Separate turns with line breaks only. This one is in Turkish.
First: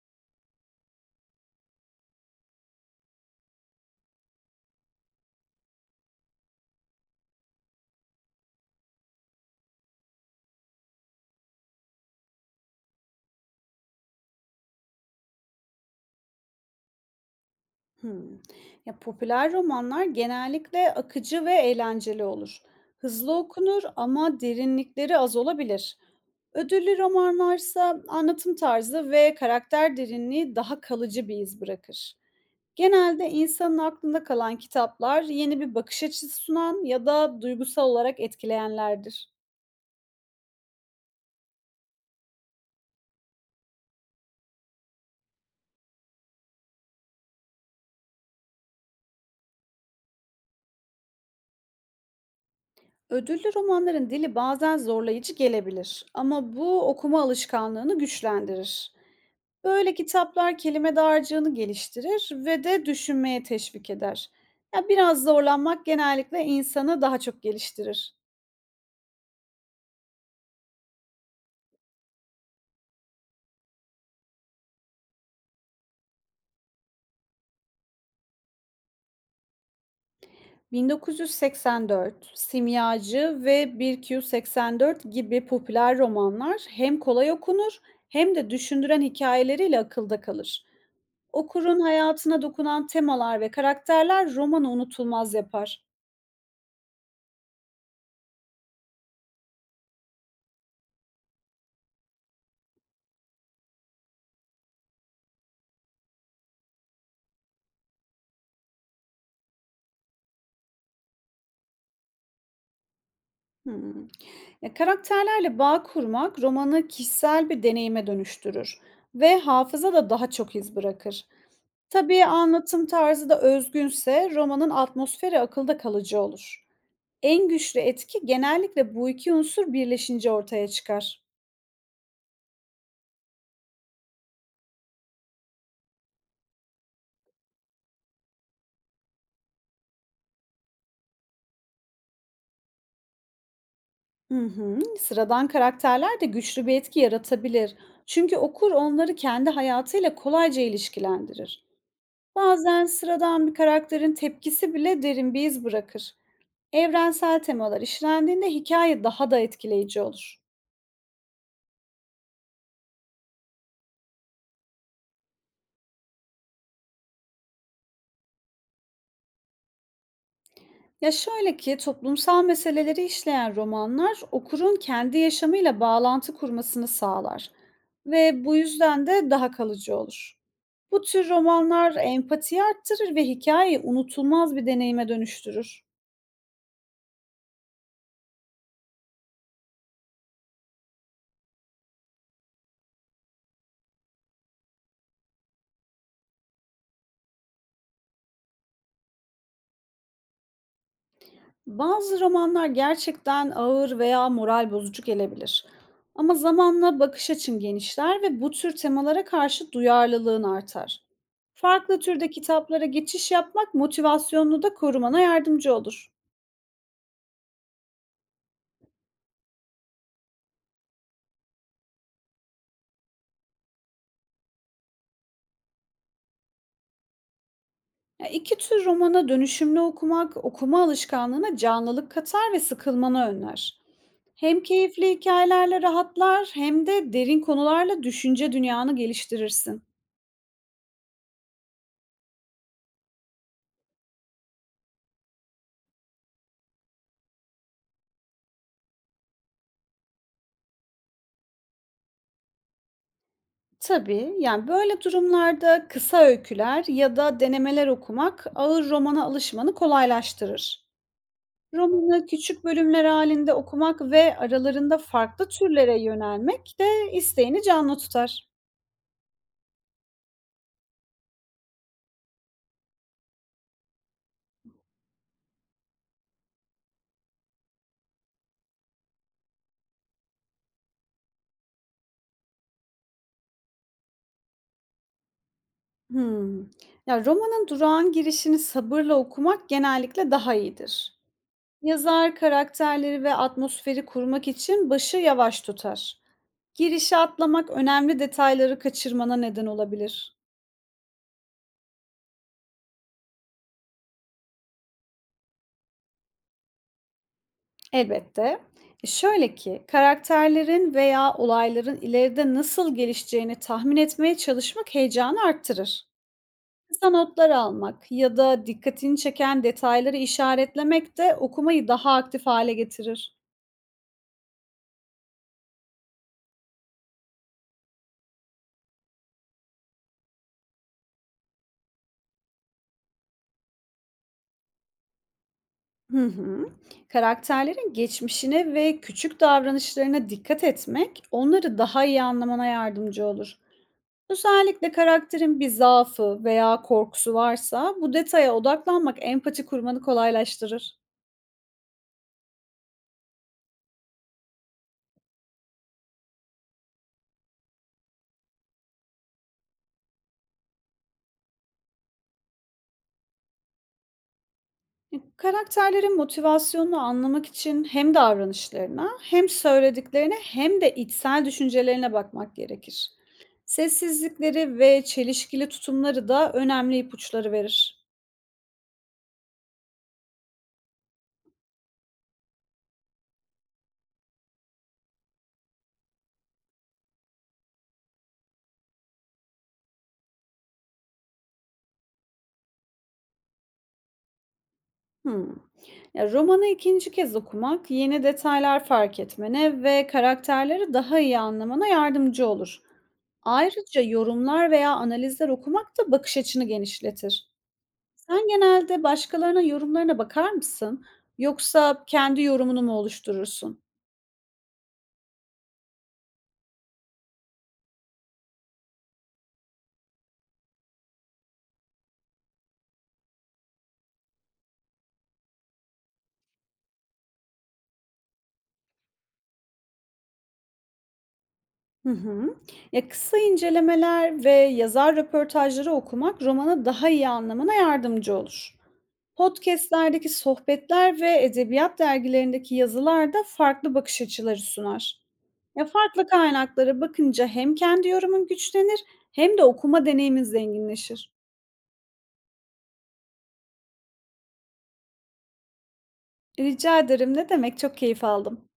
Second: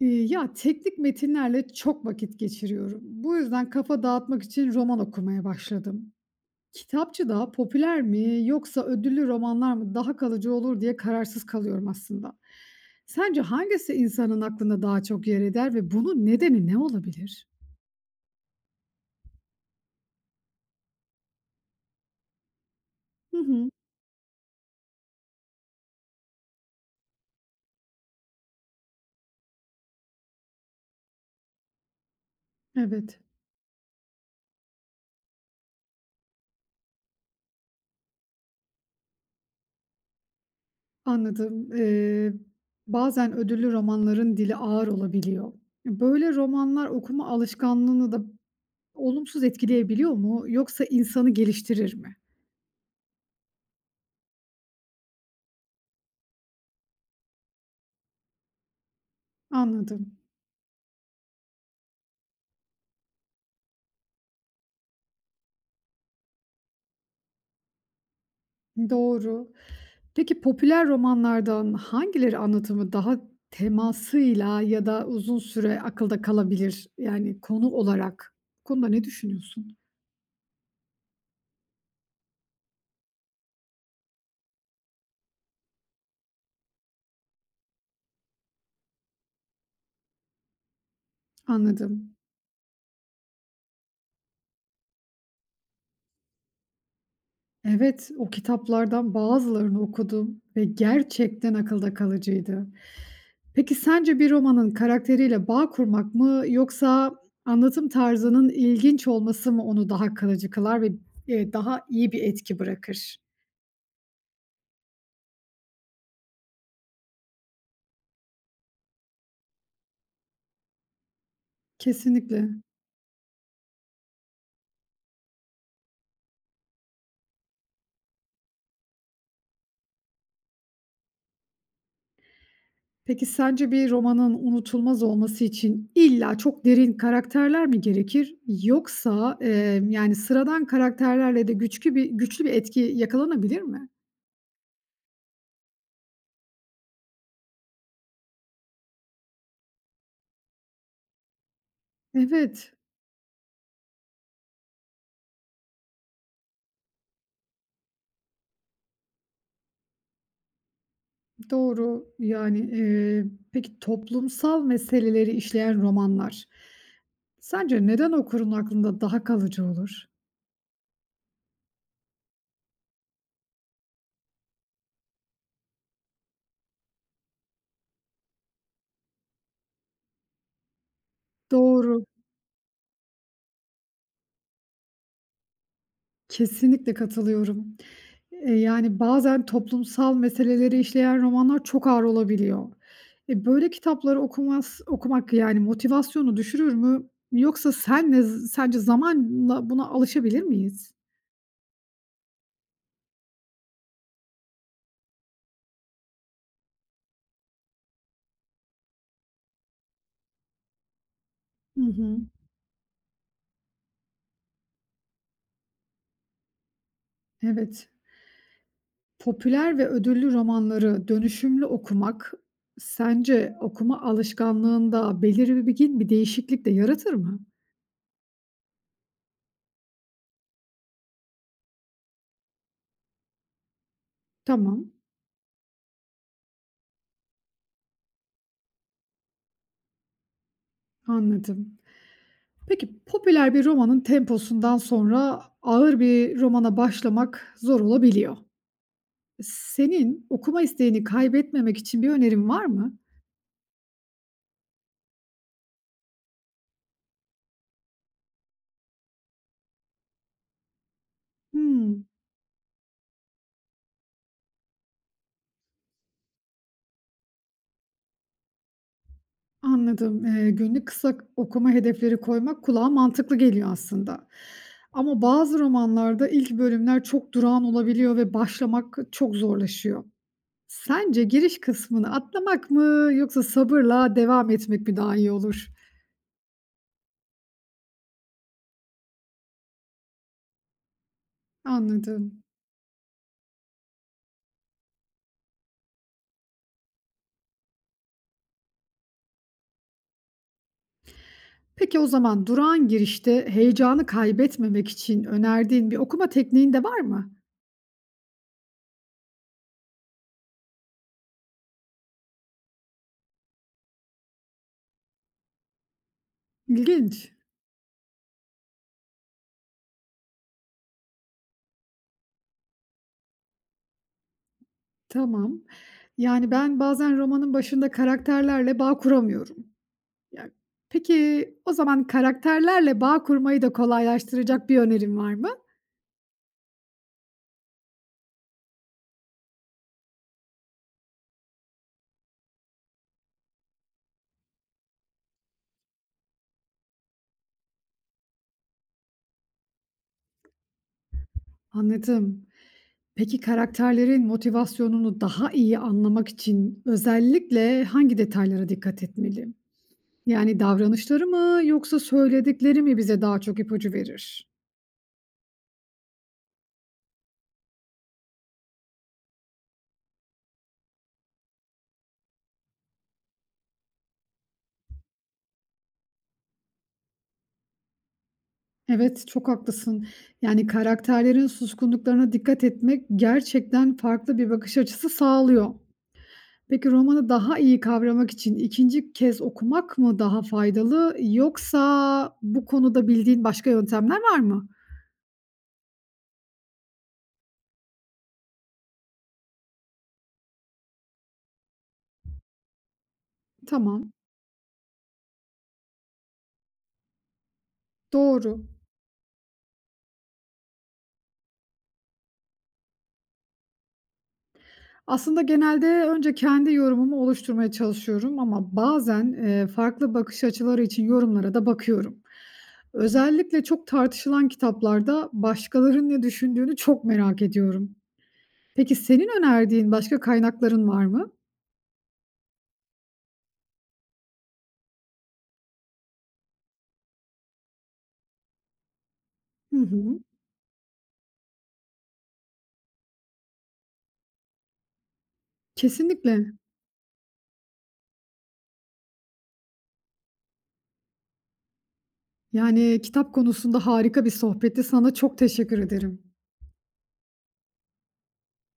Teknik metinlerle çok vakit geçiriyorum. Bu yüzden kafa dağıtmak için roman okumaya başladım. Kitapçı daha popüler mi yoksa ödüllü romanlar mı daha kalıcı olur diye kararsız kalıyorum aslında. Sence hangisi insanın aklında daha çok yer eder ve bunun nedeni ne olabilir?
Hımm. Ya, popüler romanlar genellikle akıcı ve eğlenceli olur.
Hı
Hızlı
hı.
okunur ama derinlikleri az olabilir. Ödüllü romanlarsa anlatım tarzı ve karakter derinliği daha kalıcı bir iz bırakır.
Evet,
Genelde insanın aklında kalan kitaplar yeni bir bakış açısı sunan ya da duygusal olarak etkileyenlerdir.
anladım. Bazen ödüllü romanların dili ağır olabiliyor. Böyle romanlar okuma alışkanlığını da olumsuz etkileyebiliyor mu yoksa insanı geliştirir mi?
Ödüllü romanların dili bazen zorlayıcı gelebilir ama bu okuma alışkanlığını güçlendirir. Böyle
Anladım.
kitaplar kelime dağarcığını geliştirir ve de düşünmeye teşvik eder. Ya, biraz zorlanmak genellikle insanı daha çok geliştirir.
Doğru. Peki popüler romanlardan hangileri anlatımı daha temasıyla ya da uzun süre akılda kalabilir? Yani konu olarak. Bu konuda ne düşünüyorsun?
1984, Simyacı ve 1Q84 gibi popüler romanlar hem kolay okunur hem de düşündüren hikayeleriyle akılda kalır. Okurun
Anladım.
hayatına dokunan temalar ve karakterler romanı unutulmaz yapar.
Evet, o kitaplardan bazılarını okudum ve gerçekten akılda kalıcıydı. Peki sence bir romanın karakteriyle bağ kurmak mı yoksa anlatım tarzının ilginç olması mı onu daha kalıcı kılar ve daha iyi bir etki bırakır?
Hımm. Ya, karakterlerle bağ kurmak romanı kişisel bir deneyime dönüştürür ve hafıza da daha çok iz bırakır. Tabii
Kesinlikle.
anlatım tarzı da özgünse romanın atmosferi akılda kalıcı olur. En güçlü etki genellikle bu iki unsur birleşince ortaya çıkar.
Peki sence bir romanın unutulmaz olması için illa çok derin karakterler mi gerekir yoksa sıradan karakterlerle de güçlü bir etki yakalanabilir mi?
Hı hı. Sıradan karakterler de güçlü bir etki yaratabilir, çünkü okur onları kendi hayatıyla kolayca ilişkilendirir.
Evet,
Bazen sıradan bir karakterin tepkisi bile derin bir iz bırakır. Evrensel temalar işlendiğinde hikaye daha da etkileyici olur.
doğru. Peki toplumsal meseleleri işleyen romanlar sence neden okurun aklında daha kalıcı olur?
Ya, şöyle ki, toplumsal meseleleri işleyen romanlar okurun kendi yaşamıyla bağlantı kurmasını sağlar ve bu yüzden de daha kalıcı olur. Bu tür romanlar
Doğru.
empatiyi arttırır ve hikâyeyi unutulmaz bir deneyime dönüştürür.
Kesinlikle katılıyorum. Bazen toplumsal meseleleri işleyen romanlar çok ağır olabiliyor. Böyle kitapları okumak, yani, motivasyonu düşürür mü? Yoksa senle z sence zamanla buna alışabilir miyiz?
Bazı romanlar gerçekten ağır veya moral bozucu gelebilir, ama zamanla bakış açın genişler ve bu tür temalara karşı duyarlılığın artar.
Hı
Farklı
hı.
türde kitaplara geçiş yapmak motivasyonunu da korumana yardımcı olur.
Evet. Popüler ve ödüllü romanları dönüşümlü okumak sence okuma alışkanlığında belirgin bir değişiklik de yaratır mı?
Ya, iki tür romana dönüşümlü okumak, okuma alışkanlığına canlılık katar ve sıkılmanı önler. Hem
Tamam,
keyifli hikayelerle rahatlar hem de derin konularla düşünce dünyanı geliştirirsin.
anladım. Peki, popüler bir romanın temposundan sonra ağır bir romana başlamak zor olabiliyor. Senin okuma isteğini kaybetmemek için bir önerin var mı?
Tabii, yani, böyle durumlarda kısa öyküler ya da denemeler okumak ağır romana alışmanı kolaylaştırır.
Hımm,
Romanı küçük bölümler halinde okumak ve aralarında farklı türlere yönelmek de isteğini canlı tutar.
anladım. Günlük kısa okuma hedefleri koymak kulağa mantıklı geliyor aslında. Ama bazı romanlarda ilk bölümler çok durağan olabiliyor ve başlamak çok zorlaşıyor. Sence giriş kısmını atlamak mı yoksa sabırla devam etmek mi daha iyi olur?
Hmm. Ya, romanın durağan girişini sabırla okumak genellikle daha iyidir. Yazar
Anladım.
karakterleri ve atmosferi kurmak için başı yavaş tutar. Girişi atlamak önemli detayları kaçırmana neden olabilir.
Peki o zaman durağan girişte heyecanı kaybetmemek için önerdiğin bir okuma tekniğin de var mı?
Elbette. Şöyle ki, karakterlerin veya olayların ileride nasıl gelişeceğini tahmin etmeye çalışmak heyecanı arttırır. Kısa
İlginç.
notlar almak ya da dikkatini çeken detayları işaretlemek de okumayı daha aktif hale getirir.
Tamam. Yani ben bazen romanın başında karakterlerle bağ kuramıyorum. Ya, peki, o zaman karakterlerle bağ kurmayı da kolaylaştıracak bir önerin var mı?
Hı hı. Karakterlerin geçmişine ve küçük davranışlarına dikkat etmek onları daha iyi anlamana yardımcı olur. Özellikle karakterin bir zaafı veya korkusu varsa bu detaya odaklanmak empati kurmanı kolaylaştırır.
Anladım. Peki, karakterlerin motivasyonunu daha iyi anlamak için özellikle hangi detaylara dikkat etmeliyim? Yani davranışları mı yoksa söyledikleri mi bize daha çok ipucu verir?
Karakterlerin motivasyonunu anlamak için hem davranışlarına, hem söylediklerine, hem de içsel düşüncelerine bakmak gerekir. Sessizlikleri ve çelişkili tutumları da önemli ipuçları verir.
Evet, çok haklısın. Yani karakterlerin suskunluklarına dikkat etmek gerçekten farklı bir bakış açısı sağlıyor. Peki romanı daha iyi kavramak için ikinci kez okumak mı daha faydalı yoksa bu konuda bildiğin başka yöntemler var mı?
Hmm. Ya, romanı ikinci kez okumak, yeni detaylar fark etmene ve karakterleri daha iyi anlamana yardımcı olur. Ayrıca
Tamam,
yorumlar veya analizler okumak da bakış açını genişletir. Sen
doğru.
genelde başkalarının yorumlarına bakar mısın, yoksa kendi yorumunu mu oluşturursun?
Aslında genelde önce kendi yorumumu oluşturmaya çalışıyorum ama bazen, farklı bakış açıları için yorumlara da bakıyorum. Özellikle çok tartışılan kitaplarda başkalarının ne düşündüğünü çok merak ediyorum. Peki senin önerdiğin başka kaynakların var mı?
Hı hı. Ya, kısa incelemeler ve yazar röportajları okumak romanı daha iyi anlamana yardımcı olur.
Hı hı.
Podcast'lerdeki sohbetler ve edebiyat dergilerindeki yazılar da farklı bakış açıları sunar. Ya, farklı
Kesinlikle.
kaynaklara bakınca hem kendi yorumun güçlenir hem de okuma deneyimin zenginleşir.
Yani kitap konusunda harika bir sohbetti. Sana çok teşekkür ederim.
Rica ederim, ne demek, çok keyif aldım.